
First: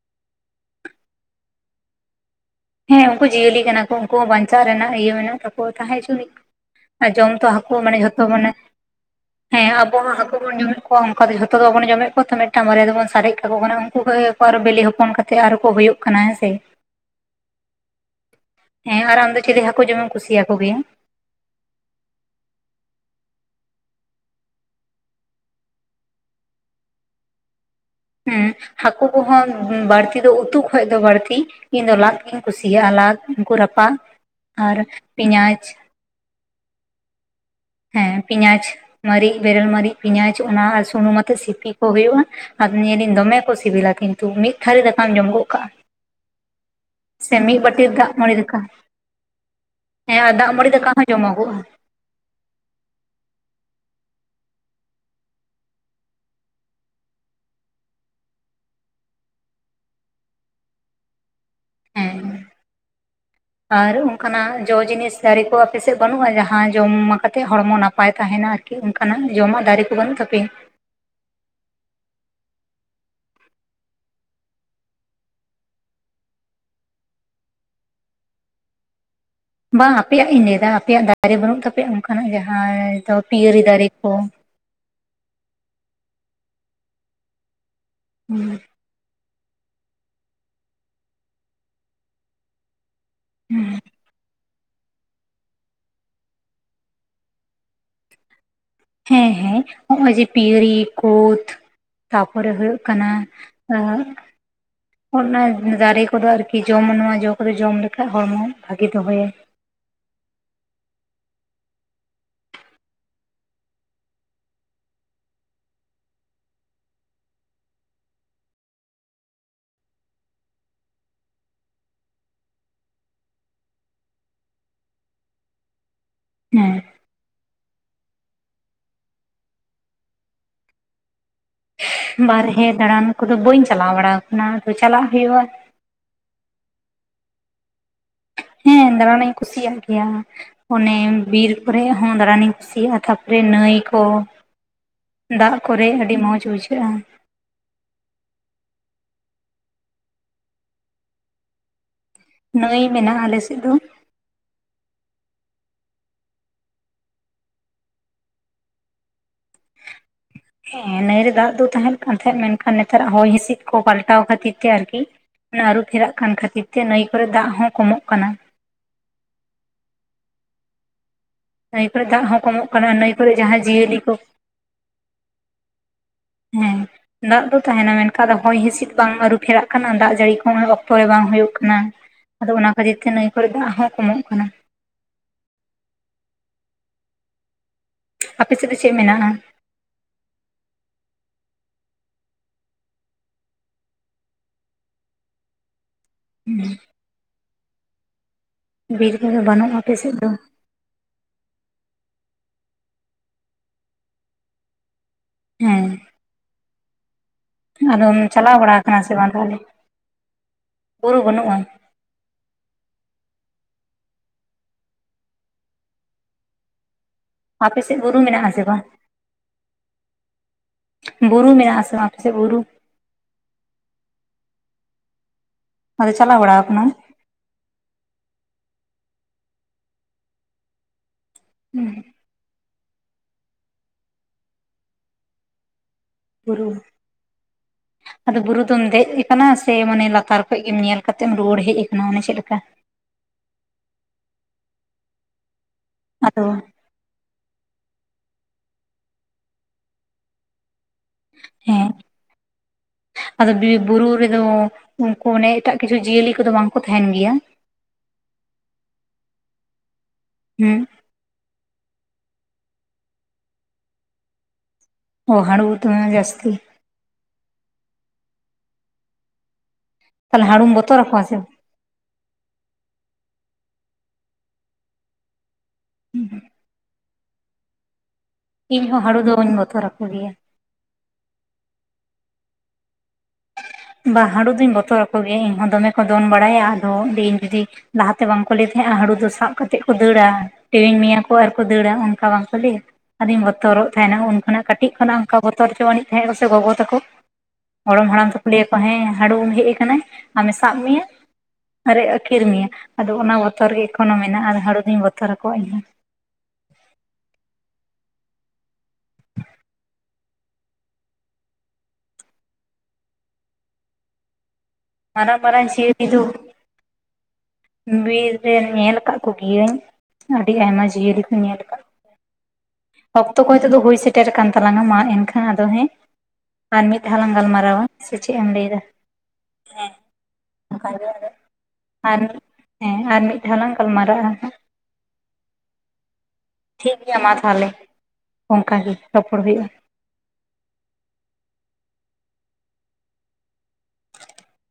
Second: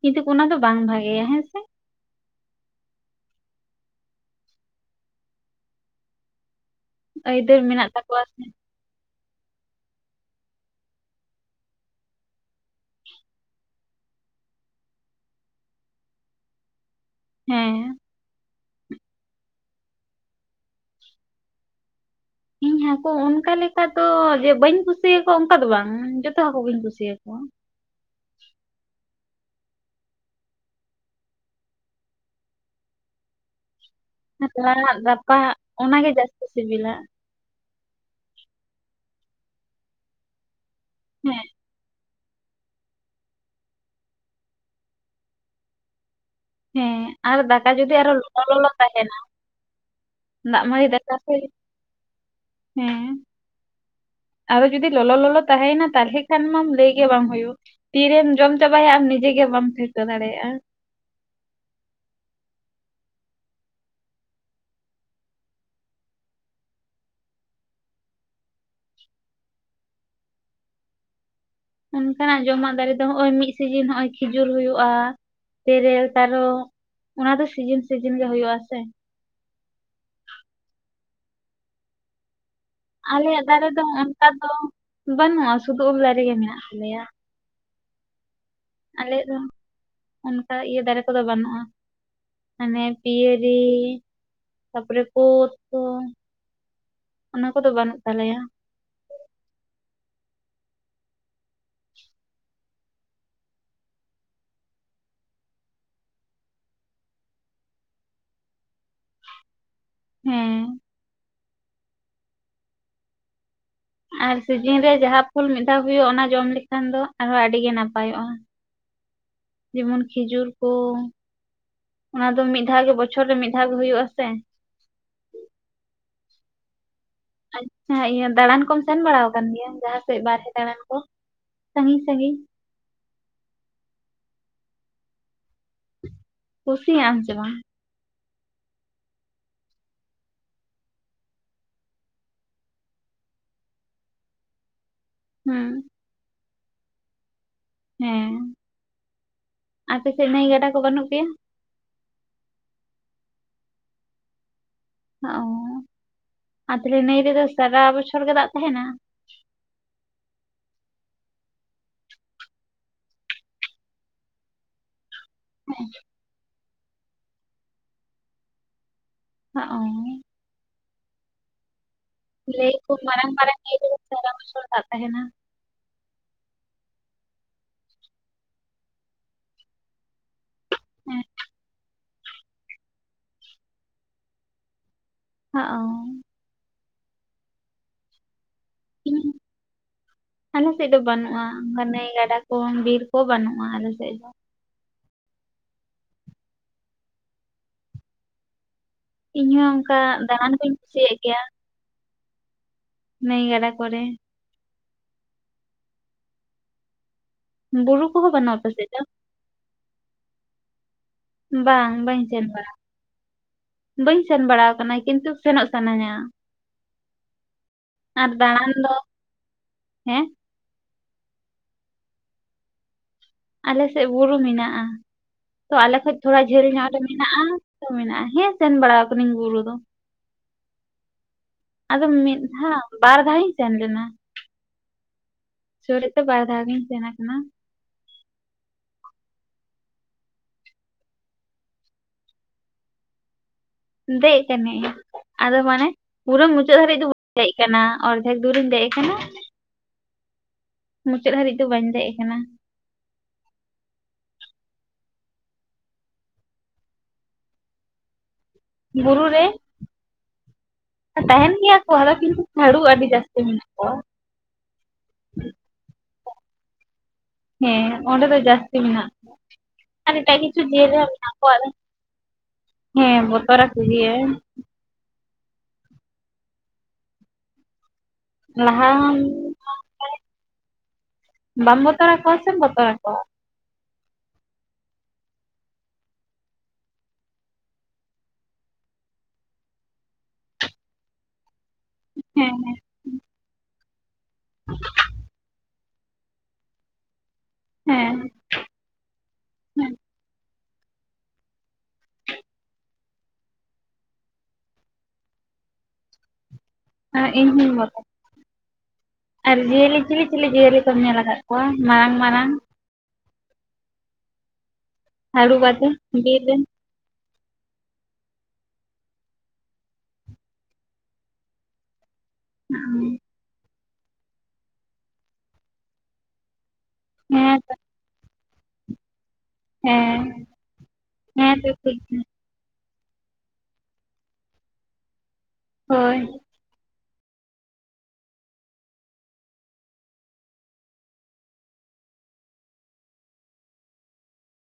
ᱠᱤᱱᱛᱩ ᱚᱱᱟ ᱫᱚ ᱵᱟᱝ ᱵᱷᱟᱜᱮᱭᱟ ᱦᱮᱸ ᱥᱮ ᱦᱮᱸ ᱩᱱᱠᱩ ᱡᱤᱭᱟᱹᱞᱤ ᱠᱟᱱᱟ ᱠᱚ ᱩᱱᱠᱩ ᱦᱚᱸ ᱵᱟᱧᱪᱟᱜ ᱨᱮᱱᱟᱜ ᱤᱭᱟᱹ ᱢᱮᱱᱟᱜ ᱛᱟᱠᱚ ᱛᱟᱦᱮᱸ ᱦᱚᱪᱚ ᱜᱤ᱾ ᱟᱨ ᱡᱚᱢ ᱛᱚ ᱟᱹᱭᱫᱟᱹᱨ ᱦᱟᱹᱠᱩ ᱢᱮᱱᱟᱜ ᱢᱟᱱᱮ ᱡᱷᱚᱛᱚ ᱛᱟᱠᱚᱣᱟ ᱥᱮ ᱢᱟᱱᱮ <inaudible> ᱦᱮᱸ ᱟᱵᱚ ᱦᱚᱸ ᱦᱟᱹᱠᱩ ᱵᱚᱱ ᱡᱚᱢᱮᱫ ᱠᱚᱣᱟ, ᱚᱝᱠᱟ ᱫᱚ ᱡᱷᱚᱛᱚ ᱫᱚ ᱵᱟᱵᱚᱱ ᱡᱚᱢᱮᱫ ᱠᱚᱣᱟ ᱛᱚ ᱢᱤᱫᱴᱟᱝ ᱵᱟᱨᱭᱟ ᱫᱚᱵᱚᱱ ᱥᱟᱨᱮᱡ ᱠᱟᱠᱚ ᱠᱟᱱᱟ ᱩᱝᱠᱩ ᱠᱚ ᱠᱚ ᱟᱨ ᱵᱤᱞᱤ ᱦᱚᱯᱚᱱ ᱠᱟᱛᱮᱫ ᱟᱨᱚ ᱠᱚ ᱦᱩᱭᱩᱜ ᱠᱟᱱᱟ ᱦᱮᱸ ᱥᱮ ᱦᱮᱸ ᱦᱮᱸ ᱟᱨ ᱟᱢ ᱫᱚ ᱪᱤᱞᱤ ᱦᱟᱹᱠᱩ ᱡᱚᱢᱮᱢ ᱠᱩᱥᱤᱭᱟᱠᱚ ᱜᱮᱭᱟ? ᱤᱧ ᱦᱟᱠᱩ ᱚᱱᱠᱟ ᱞᱮᱠᱟ ᱫᱚ ᱡᱮ ᱵᱟᱹᱧ ᱠᱩᱥᱤᱭᱟᱠᱚᱣᱟ ᱚᱝᱠᱟ ᱫᱚ ᱵᱟᱝ ᱡᱚᱛᱚ ᱦᱟᱠᱩ ᱜᱤᱧ ᱠᱩᱥᱤᱭᱟᱠᱚᱣᱟ᱾ ᱦᱩᱸ ᱦᱟᱠᱩ ᱠᱚᱦᱚᱸ ᱵᱟᱹᱲᱛᱤ ᱫᱚ ᱩᱛᱩ ᱠᱷᱚᱡ ᱫᱚ ᱵᱟᱲᱛᱤ ᱤᱧ ᱫᱚ ᱞᱟᱫ ᱜᱧ ᱠᱩᱥᱤᱭᱟᱜᱼᱟ, ᱞᱟᱫ ᱩᱝᱠᱩ ᱨᱟᱯᱟᱜ ᱠᱷᱟᱱᱛᱟ ᱟᱨ ᱟᱲᱟᱜ ᱨᱟᱯᱟᱜ ᱯᱮᱸᱭᱟᱡᱽ ᱚᱱᱟᱜᱮ ᱡᱟᱹᱥᱛᱤ ᱥᱤᱵᱤᱞᱟ ᱦᱮᱸ ᱯᱮᱸᱭᱟᱡᱽ ᱢᱟᱨᱤᱪ ᱵᱮᱨᱮᱞ ᱢᱟᱨᱤᱡ ᱯᱮᱸᱭᱟᱡ ᱚᱱᱟ ᱟᱨ ᱥᱩᱱᱩᱢ ᱟᱛᱮᱜ ᱦᱮᱸ ᱥᱤᱯᱤ ᱠᱚ ᱦᱩᱭᱩᱜᱼᱟ᱾ ᱟ ᱱᱤᱭᱟᱹ ᱫᱤᱱ ᱫᱚᱢᱮ ᱠᱚ ᱥᱤᱵᱤᱞᱟ ᱠᱤᱱᱛᱩ ᱢᱤᱫ ᱫᱷᱟᱹᱲᱤ ᱫᱟᱠᱟᱢ ᱡᱚᱢ ᱜᱚᱫ ᱠᱟᱜᱼᱟ᱾ ᱦᱮᱸ ᱥᱮ ᱟᱨ ᱢᱤᱫ ᱫᱟᱠᱟ ᱵᱟᱹᱴᱤ ᱡᱩᱫᱤ ᱟᱨᱚ ᱫᱟᱜ ᱢᱟᱹᱲᱤ ᱞᱚᱞᱚ ᱫᱟᱠᱟ ᱞᱚᱞᱚ ᱛᱟᱦᱮᱱᱟ᱾ ᱦᱮᱸ ᱟᱨ ᱫᱟᱜ ᱢᱟᱹᱲᱤ ᱦᱚᱸ ᱫᱟᱠᱟ <unintelligible> ᱡᱚᱢᱚᱜᱚᱜᱼᱟ ᱦᱮᱸ ᱟᱨᱚ ᱡᱩᱚᱫᱤ ᱞᱚᱞᱚ ᱞᱚᱞᱚ ᱛᱟᱸᱭᱮᱱᱟ ᱛᱟᱦᱚᱞᱮ ᱠᱷᱟᱱ ᱢᱟᱢ ᱞᱟᱹᱭᱜᱮ ᱵᱟᱝ ᱦᱩᱭᱩᱜᱼᱟ᱾ ᱛᱤᱨᱮᱢ ᱡᱚᱢ ᱪᱟᱵᱟᱭᱟ ᱟᱢ ᱱᱤᱡᱮᱜ ᱜᱮ ᱵᱟᱢ ᱴᱷᱠᱟᱹ ᱫᱟᱲᱮᱭᱟᱜᱼᱟ᱾ ᱦᱮᱸ <inaudible> ᱟᱨ ᱚᱱᱠᱟᱱᱟᱜ ᱡᱚ ᱡᱤᱱᱤᱥ ᱫᱟᱨᱮ ᱠᱚ ᱟᱯᱮ ᱥᱮᱫ ᱵᱟᱹᱱᱩᱜ-ᱟ ᱡᱟᱦᱟᱸ ᱡᱚᱢ ᱠᱟᱛᱮᱫ ᱦᱚᱲᱢᱚ ᱱᱟᱯᱟᱭ ᱛᱟᱦᱮᱱᱟ ᱟᱨᱠᱤ, ᱚᱱᱠᱟᱱᱟᱜ ᱡᱚᱢᱟᱜ ᱫᱟᱨᱮ ᱠᱚ ᱵᱟᱹᱱᱩᱜ ᱛᱟᱯᱮᱭᱟ ᱚᱱᱠᱟᱱᱟᱜ ᱡᱚᱢᱟᱜ ᱫᱟᱨᱮ ᱫᱚ ᱱᱚᱜ-ᱚᱭ ᱢᱤᱫ ᱥᱤᱡᱤᱱ ᱱᱚᱜ-ᱚᱭ ᱠᱷᱤᱡᱩᱨ ᱦᱩᱭᱩᱜ-ᱟ ᱛᱮᱨᱮᱞ ᱛᱟᱨᱚᱵ ᱚᱱᱟ ᱫᱚ ᱥᱤᱡᱤᱱ ᱥᱤᱡᱤᱱ ᱜᱮ ᱦᱩᱭᱩᱜ ᱟᱥᱮ ᱵᱟᱝ ᱟᱯᱮᱭᱟᱜ ᱤᱧ ᱞᱟᱹᱭᱫᱟ ᱟᱯᱮᱭᱟᱜ ᱫᱟᱨᱮ ᱵᱟᱹᱱᱩᱜ ᱛᱟᱯᱮᱭᱟ ᱚᱱᱠᱟᱱᱟᱜ ᱡᱟᱦᱟᱸᱭ ᱟᱞᱮᱭᱟᱜ ᱫᱟᱨᱮ ᱫᱚ ᱚᱱᱠᱟ ᱫᱚ ᱵᱟᱹᱱᱩᱜ-ᱟ ᱥᱩᱫᱩ ᱩᱞ ᱫᱟᱨᱮ ᱜᱮ ᱢᱮᱱᱟᱜ ᱛᱟᱞᱮᱭᱟ <unintelligible> ᱟᱞᱮᱭᱟ ᱫᱚ ᱚᱱᱠᱟ ᱤᱭᱟᱹ ᱫᱟᱨᱮ ᱠᱚᱫᱚ ᱵᱟᱹᱱᱩᱜ-ᱟ ᱢᱟᱱᱮ ᱯᱤᱭᱟᱹᱨᱤ, ᱛᱟᱯᱚᱨᱮ <unintelligible> ᱠᱚ ᱚᱱᱟ ᱠᱚᱫᱚ ᱵᱟᱹᱱᱩᱜ ᱛᱟᱞᱮᱭᱟ ᱦᱮᱸ ᱦᱮᱸ ᱱᱚᱜ-ᱚᱭ ᱡᱮ ᱯᱤᱭᱟᱨᱤ ᱠᱩᱫ ᱛᱟᱨᱯᱚᱨᱮ ᱦᱩᱭᱩᱜ ᱠᱟᱱᱟ ᱮᱸ - ᱚᱱᱟ ᱫᱟᱨᱮ ᱠᱚᱫᱚ ᱟᱨᱠᱤ ᱡᱚᱢᱟ ᱱᱚᱣᱟ ᱡᱚ ᱠᱚᱫᱚ ᱡᱚᱢ ᱞᱮᱠᱷᱟᱡ ᱦᱚᱲᱢᱚ ᱵᱷᱟᱜᱤ ᱫᱚᱦᱚᱭᱟ ᱦᱮᱸ ᱟᱨ ᱥᱤᱡᱤᱱ ᱨᱮ ᱡᱟᱦᱟᱸ ᱯᱷᱚᱞ ᱢᱤᱫ ᱫᱷᱟᱣ ᱦᱩᱭᱩᱜ-ᱟ ᱚᱱᱟ ᱡᱚᱢ ᱞᱮᱠᱷᱟᱱ ᱫᱚ ᱟᱨᱦᱚᱸ ᱟᱹᱰᱤᱜᱮ ᱱᱟᱯᱟᱭᱚᱜ-ᱟ ᱡᱮᱢᱚᱱ ᱠᱷᱤᱡᱩᱨ ᱠᱚ ᱚᱱᱟ ᱫᱚ ᱢᱤᱫ ᱫᱷᱟᱣ ᱜᱮ ᱵᱚᱪᱷᱚᱨ ᱨᱮ ᱢᱤᱫ ᱫᱷᱟᱣ ᱜᱮ ᱦᱩᱭᱩᱜ-ᱟ ᱥᱮ ᱦᱮᱸ ᱟᱪᱪᱷᱟ ᱤᱭᱟᱹ ᱫᱟᱬᱟᱱ ᱠᱚᱢ ᱥᱮᱱ ᱵᱟᱲᱟ ᱟᱠᱟᱱ ᱜᱮᱭᱟ? ᱡᱟᱦᱟᱸ ᱥᱮᱫ ᱵᱟᱦᱨᱮ ᱫᱟᱬᱟᱱ ᱠᱚ ᱥᱟᱺᱜᱤᱧ ᱥᱟᱺᱜᱤᱧ ᱵᱟᱨᱦᱮ ᱫᱟᱬᱟᱱ ᱠᱚᱫᱚ ᱵᱟᱹᱧ ᱪᱟᱞᱟᱣ ᱵᱟᱲᱟ ᱟᱠᱟᱱᱟ ᱟᱫᱚ ᱪᱟᱞᱟᱜ ᱦᱩᱭᱩᱜ-ᱟ ᱠᱩᱥᱤᱭᱟᱜ ᱟᱢ ᱥᱮ ᱵᱟᱝ? ᱦᱮᱸ ᱫᱟᱬᱟᱱ ᱤᱧ ᱠᱩᱥᱤᱭᱟᱜ ᱜᱮᱭᱟ ᱚᱱᱮ ᱵᱤᱨ ᱠᱚᱨᱮ ᱦᱚᱸ ᱫᱟᱬᱟᱱᱤᱧ ᱠᱩᱥᱤᱭᱟᱜ-ᱟ ᱛᱟᱨᱯᱚᱨᱮ ᱱᱟᱹᱭ ᱠᱚ <inaudible> ᱫᱟᱜ ᱠᱚᱨᱮ ᱟᱹᱰᱤ ᱢᱚᱡᱽ ᱵᱩᱡᱷᱟᱹᱜ-ᱟ ᱦᱮᱸ ᱟᱯᱮ ᱥᱮᱫ ᱱᱟᱹᱭ ᱜᱟᱰᱟ ᱠᱚ ᱵᱟᱹᱱᱩᱜ ᱜᱮᱭᱟ? ᱱᱟᱹᱭ ᱢᱮᱱᱟᱜ-ᱟ ᱟᱞᱮᱥᱮᱫ ᱫᱚ <unintelligible> ᱟᱨ ᱛᱟᱦᱚᱞᱮ ᱱᱟᱹᱭ ᱨᱮᱫᱚ ᱥᱟᱨᱟ ᱵᱚᱪᱷᱚᱨ ᱜᱮ ᱫᱟᱜ ᱛᱟᱦᱮᱱᱟ? <inaudible> ᱦᱮᱸ ᱱᱟᱹᱭ ᱨᱮ ᱫᱟᱜ ᱫᱚ ᱛᱟᱦᱮᱱ ᱠᱟᱱ ᱛᱟᱦᱮᱸᱫᱚ ᱢᱮᱱᱠᱷᱟᱱ ᱱᱮᱛᱟᱨᱟᱜ ᱦᱚᱭ ᱦᱤᱸᱥᱤᱫ ᱠᱚ ᱯᱟᱞᱴᱟᱣ ᱠᱷᱟᱹᱛᱤᱨ ᱛᱮ ᱟᱨᱠᱤ ᱟᱹᱨᱩ ᱯᱷᱮᱨᱟᱜ ᱠᱟᱱ ᱠᱷᱟᱹᱛᱤᱨ ᱛᱮ ᱱᱟᱹᱭ ᱠᱚᱨᱮ ᱫᱟᱜ ᱦᱚᱸ ᱠᱚᱢᱚᱜ ᱠᱟᱱᱟ <unintelligible> <inaudible> ᱞᱟᱹᱭ ᱟᱠᱚ ᱱᱟᱹᱭ ᱠᱚᱨᱮ ᱢᱟᱨᱟᱝ ᱡᱟᱦᱟᱸ ᱢᱟᱨᱟᱝ ᱱᱟᱹᱭ ᱠᱚᱨᱮ ᱫᱚ ᱡᱤᱭᱟᱹᱞᱤ ᱠᱚ ᱥᱟᱨᱟ ᱵᱚᱪᱷᱚᱨ ᱫᱟᱜ ᱛᱟᱦᱮᱱᱟ ᱦᱮᱸ ᱫᱟᱜ ᱫᱚ ᱛᱟᱦᱮᱱᱟ ᱢᱮᱱᱠᱷᱟᱱ ᱟᱫᱚ ᱦᱚᱭ ᱦᱤᱥᱤᱫ ᱵᱟᱝ ᱟᱹᱨᱩ ᱯᱷᱮᱨᱟᱜ ᱠᱟᱱᱟ ᱫᱟᱜ ᱡᱟᱹᱲᱤ ᱠᱚ ᱦᱚᱸ <unintelligible> ᱵᱟᱝ ᱦᱩᱭᱩᱜ ᱠᱟᱱᱟ ᱟᱫᱚ ᱚᱱᱟ ᱠᱷᱟᱹᱛᱤᱨ ᱛᱮ ᱱᱟᱹᱭ ᱠᱚᱨᱮ ᱫᱟᱜ ᱦᱚᱸ ᱠᱚᱢᱚᱜ ᱠᱟᱱᱟ <unintelligible> ᱟᱯᱮ ᱥᱮᱫ ᱫᱚ ᱪᱮᱫ ᱢᱮᱱᱟᱜ-ᱟ? ᱟᱞᱮ ᱥᱮᱫ ᱫᱚ ᱵᱟᱹᱱᱩᱜ-ᱟ ᱚᱱᱠᱟ ᱱᱟᱹᱭ ᱜᱟᱰᱟ ᱠᱚ, ᱵᱤᱨ ᱠᱚ ᱵᱟᱹᱱᱩᱜ-ᱟ ᱟᱞᱮ ᱥᱮᱫ ᱫᱚ <inaudible> ᱵᱤᱨ ᱠᱚᱫᱚ ᱤᱧᱦᱚ ᱵᱟᱹᱱᱩᱜᱼᱟ ᱟᱯᱮ ᱚᱱᱠᱟ ᱥᱮᱫ ᱫᱚ ᱫᱟᱬᱟᱱ ᱠᱩᱧ ᱠᱩᱥᱤᱭᱟᱜ ᱜᱮᱭᱟ ᱱᱟᱹᱭ ᱜᱟᱰᱟ ᱠᱚᱨᱮ ᱦᱮᱸ ᱵᱩᱨᱩ ᱟᱫᱚᱢ ᱠᱚᱦᱚᱸ ᱪᱟᱞᱟᱣ ᱵᱟᱹᱱᱩᱜᱼᱟ ᱟᱯᱮ ᱵᱟᱲᱟᱣ ᱥᱮᱫ ᱫᱚ? ᱠᱟᱱᱟ ᱥᱮ ᱵᱟᱝ ᱛᱟᱦᱚᱞᱮ? ᱵᱩᱨᱩ ᱵᱟᱹᱱᱩᱜᱼᱟ ᱵᱟᱝ ᱵᱟᱹᱧ ᱥᱮᱱ ᱵᱟᱲᱟ ᱵᱟᱹᱧ ᱥᱮᱱ ᱵᱟᱲᱟ ᱟᱠᱟᱱᱟ ᱠᱤᱱᱛᱩ ᱥᱮᱱᱚᱜ ᱥᱟᱱᱟᱧᱟ ᱟᱯᱮ ᱥᱮᱫ ᱵᱩᱨᱩ ᱟᱨ ᱢᱮᱱᱟᱜ ᱟᱥᱮ ᱫᱟᱬᱟᱱ ᱵᱟᱝ? ᱫᱚ ᱦᱮᱸ ᱵᱩᱨᱩ ᱢᱮᱱᱟ ᱟᱥᱮ ᱵᱟᱝ ᱟᱯᱮ ᱥᱮᱫ ᱵᱩᱨᱩ? ᱟᱞᱮᱥᱮᱫ ᱵᱩᱨᱩ ᱢᱮᱱᱟᱜ-ᱟ ᱛᱚ ᱟᱞᱮ ᱟᱫᱚ ᱠᱷᱚᱡ ᱪᱟᱞᱟᱣ ᱛᱷᱚᱲᱟ ᱵᱟᱲᱟ ᱡᱷᱟᱹᱞ ᱟᱠᱟᱱᱟᱢ ᱧᱚᱜ ᱨᱮ ᱢᱮᱱᱟᱜ-ᱟ ᱛᱚ ᱢᱮᱱᱟᱜ-ᱟ ᱦᱮᱸ ᱥᱮᱱ ᱵᱟᱲᱟᱣ ᱠᱟᱱᱟᱧ ᱵᱩᱨᱩ ᱫᱚ ᱟᱫᱚ ᱢᱤᱫ ᱫᱷᱟᱣ ᱵᱟᱨ ᱫᱷᱟᱣ ᱤᱧ ᱥᱮᱱ ᱞᱮᱱᱟ 'ᱡᱳᱨ' ᱮᱫᱛᱮ ᱵᱟᱨ ᱫᱷᱟᱣ ᱵᱩᱨᱩ ᱜᱤᱧ ᱥᱮᱱ ᱠᱟᱱᱟ ᱟᱫᱚ ᱵᱩᱨᱩ ᱫᱚᱢ ᱫᱮᱡ ᱟᱠᱟᱱᱟ ᱥᱮ ᱢᱟᱱᱮ ᱞᱟᱛᱟᱨ ᱠᱷᱚᱡ ᱜᱮᱢ ᱧᱮᱞ ᱠᱟᱛᱮᱢ ᱨᱩᱭᱟᱹᱲ ᱦᱮᱡ ᱟᱠᱟᱱᱟ ᱚᱱᱮ ᱪᱮᱫ ᱞᱮᱠᱟ ᱫᱮᱡ ᱟᱠᱟᱹᱱᱟᱹᱧ ᱟᱫᱚ ᱢᱟᱱᱮ ᱯᱩᱨᱟᱹ ᱟᱫᱚ ᱢᱩᱪᱟᱹᱫ ᱫᱷᱟᱹᱨᱤᱡ ᱫᱮᱡ ᱟᱠᱟᱱᱟ ᱚᱨᱫᱷᱮᱠ ᱫᱩᱨᱤᱧ ᱫᱮᱡ ᱟᱠᱟᱱᱟ᱾ ᱢᱩᱪᱟᱹᱫ ᱦᱟᱹᱨᱤᱡ ᱫᱚ ᱵᱟᱹᱧ ᱦᱮᱸ ᱫᱮᱡ ᱟᱠᱟᱱᱟ ᱟᱫᱚ ᱵᱤᱨ ᱵᱩᱨᱩ ᱨᱮᱫᱚ ᱩᱱᱠᱩ ᱚᱱᱮ ᱮᱴᱟᱜ ᱠᱤᱪᱷᱩ ᱡᱤᱭᱟᱹᱞᱤ ᱠᱚᱫᱚ ᱵᱟᱝᱠᱚ ᱛᱟᱦᱮᱱ ᱜᱮᱭᱟ᱾ ᱵᱩᱨᱩ ᱨᱮ ᱦᱩᱸ ᱛᱟᱦᱮᱱ ᱜᱮᱭᱟ ᱠᱚ ᱟᱫᱚ ᱠᱤᱱᱛᱩ ᱦᱟᱹᱲᱩ ᱟᱹᱰᱤ ᱡᱟᱹᱥᱛᱤ ᱢᱮᱱᱟᱜ ᱠᱚᱣᱟ ᱚᱻ ᱦᱟᱲᱩ ᱵᱩᱴᱟᱹ ᱢᱮᱱᱟᱜ-ᱟ ᱡᱟᱥᱛᱤ ᱦᱮᱸ ᱚᱸᱰᱮ ᱫᱚ ᱡᱟᱹᱥᱛᱤ ᱢᱮᱱᱟᱜ ᱠᱚᱣᱟ ᱟᱨ ᱮᱴᱟᱜ ᱛᱟᱦᱚᱞᱮ ᱠᱤᱪᱷᱩ ᱦᱟᱹᱲᱩᱢ ᱡᱤᱭᱟᱹᱞᱤ ᱵᱚᱛᱚᱨ ᱦᱚ ᱟᱠᱚᱣᱟ ᱥᱮ ᱢᱮᱱᱟᱜ ᱵᱟᱝ ᱠᱚᱣᱟ ᱦᱮᱸ ᱵᱚᱛᱚᱨ ᱟᱠᱚ ᱜᱮᱣᱟᱹᱧ ᱦᱩᱸ ᱦᱩᱸ ᱤᱧ ᱞᱟᱦᱟ ᱦᱚᱸ ᱦᱚᱢ ᱦᱟᱹᱲᱩ ᱫᱚᱧ ᱵᱚᱛᱚᱨ ᱟᱠᱚ ᱜᱮᱭᱟ ᱵᱟᱢ ᱵᱚᱛᱚᱨ ᱟᱠ ᱠᱚᱣᱟ ᱥᱮᱢ ᱵᱚᱛᱚᱨ ᱟᱠ ᱠᱚᱣᱟ ᱵᱟ ᱦᱟᱹᱲᱩ ᱫᱩᱧ ᱵᱚᱛᱚᱨ ᱟᱠᱚ ᱜᱮᱭᱟ, ᱤᱧ ᱦᱚ ᱫᱚᱢᱮ ᱠᱚ ᱫᱚᱱ ᱵᱟᱲᱟᱭᱟ ᱟᱫᱚ ᱤᱧ ᱡᱩᱫᱤ ᱞᱟᱦᱟ ᱛᱮ ᱵᱟᱝᱠᱚ ᱞᱟᱹᱭ ᱛᱟᱦᱮᱸᱫᱼᱟ ᱦᱩᱲᱩ ᱫᱚ ᱥᱟᱵ ᱠᱟᱛᱮᱫ ᱠᱚ ᱫᱟᱹᱲᱟ ᱴᱮᱣᱤᱧ ᱢᱮᱭᱟ ᱠᱚ ᱟᱨ ᱠᱚ ᱫᱟᱹᱲᱟ ᱚᱱᱠᱟ ᱦᱮᱸ ᱵᱟᱝᱠᱚ ᱦᱮᱸ ᱞᱟᱹᱭᱟ ᱟᱫᱚᱧ ᱵᱚᱛᱚᱨᱚᱜ ᱛᱟᱦᱮᱱᱟ ᱩᱱ ᱠᱷᱚᱱᱟᱜ ᱠᱟᱹᱴᱤᱡ ᱠᱷᱚᱱᱟᱜ ᱚᱱᱠᱟ ᱵᱚᱛᱚᱨ ᱪᱚᱣᱼᱼ ᱛᱟᱦᱮᱸ ᱠᱚ ᱥᱮ ᱜᱚᱜᱚ ᱛᱟᱠᱚ ᱜᱚᱲᱚᱢ ᱦᱟᱲᱟᱢ ᱛᱟᱠᱚ ᱠᱩᱞᱤ ᱟᱠᱚ ᱦᱮᱸ ᱦᱟᱹᱲᱩᱢ ᱦᱮᱡ ᱦᱮᱸ ᱟᱠᱟᱱᱟᱭ ᱟᱢᱮ ᱥᱟᱵ ᱢᱮᱭᱟ ᱟᱨᱮ ᱟᱹᱠᱷᱤᱨ ᱢᱮᱭᱟ ᱟᱫᱚ ᱚᱱᱟ ᱵᱚᱛᱚᱨ ᱜᱮ ᱮᱠᱷᱚᱱᱳ ᱢᱮᱱᱟᱜᱼᱟ ᱦᱟᱹᱲᱩ ᱫᱚᱩᱧ ᱵᱚᱛᱚᱨ ᱟᱠᱚᱣᱟ ᱤᱧᱦᱚᱸ ᱦᱮᱸ ᱤᱧ 'ᱦᱚᱧ ᱢᱚᱛᱚ' ᱟᱨ ᱡᱤᱭᱟᱹᱞᱤ ᱪᱤᱞᱤ ᱪᱤᱞᱤ ᱡᱤᱭᱟᱹᱞᱤ ᱠᱚᱢ ᱧᱮᱞ ᱟᱠᱟᱫ ᱠᱚᱣᱟ ᱢᱟᱨᱟᱝ ᱢᱟᱨᱟᱝ ᱢᱟᱨᱟᱝ, ᱦᱟᱹᱨᱩᱵ ᱢᱟᱲᱟᱝ ᱟᱛᱮ ᱵᱤᱨ ᱨᱮ <unintelligible> ᱦᱮᱸ ᱵᱤᱨ ᱨᱮ ᱧᱮᱞ ᱟᱠᱟᱫ ᱠᱚᱜᱤᱭᱟᱹᱧ, ᱟᱹᱰᱤ ᱟᱭᱢᱟ ᱡᱤᱭᱟᱹᱞᱤ ᱠᱚ ᱧᱮᱞ ᱟᱠᱟᱫ <unintelligible> ᱚᱠᱛᱚ ᱛᱚᱫᱚ ᱦᱩᱭ ᱥᱮᱴᱮᱨ ᱟᱠᱟᱱ ᱛᱟᱞᱟᱝ-ᱟ, ᱢᱟ ᱮᱱᱠᱷᱟᱱ ᱟᱫᱚ ᱦᱮᱸ ᱟᱨ ᱢᱤᱫ ᱫᱷᱟᱣ ᱞᱟᱝ ᱛᱚ ᱜᱟᱞᱢᱟᱨᱟᱣᱟ᱾ ᱥᱮ ᱪᱮᱫ ᱮᱢ ᱞᱟᱹᱭᱫᱟ <inaudible> ᱦᱮᱸ ᱦᱮᱸ ᱛᱚ ᱴᱷᱤᱠ ᱜᱮᱭᱟ ᱦᱮᱸ ᱟᱨ ᱢᱤᱫ ᱫᱷᱟᱣ ᱞᱟᱝ ᱜᱟᱞᱢᱟᱨᱟᱜᱼᱟ ᱦᱳᱭ ᱴᱷᱤᱠ ᱜᱮᱭᱟ ᱢᱟ ᱛᱟᱦᱚᱞᱮ ᱚᱱᱠᱟ ᱜᱮ ᱨᱚᱯᱚᱲ ᱦᱩᱭᱩᱜᱼᱟ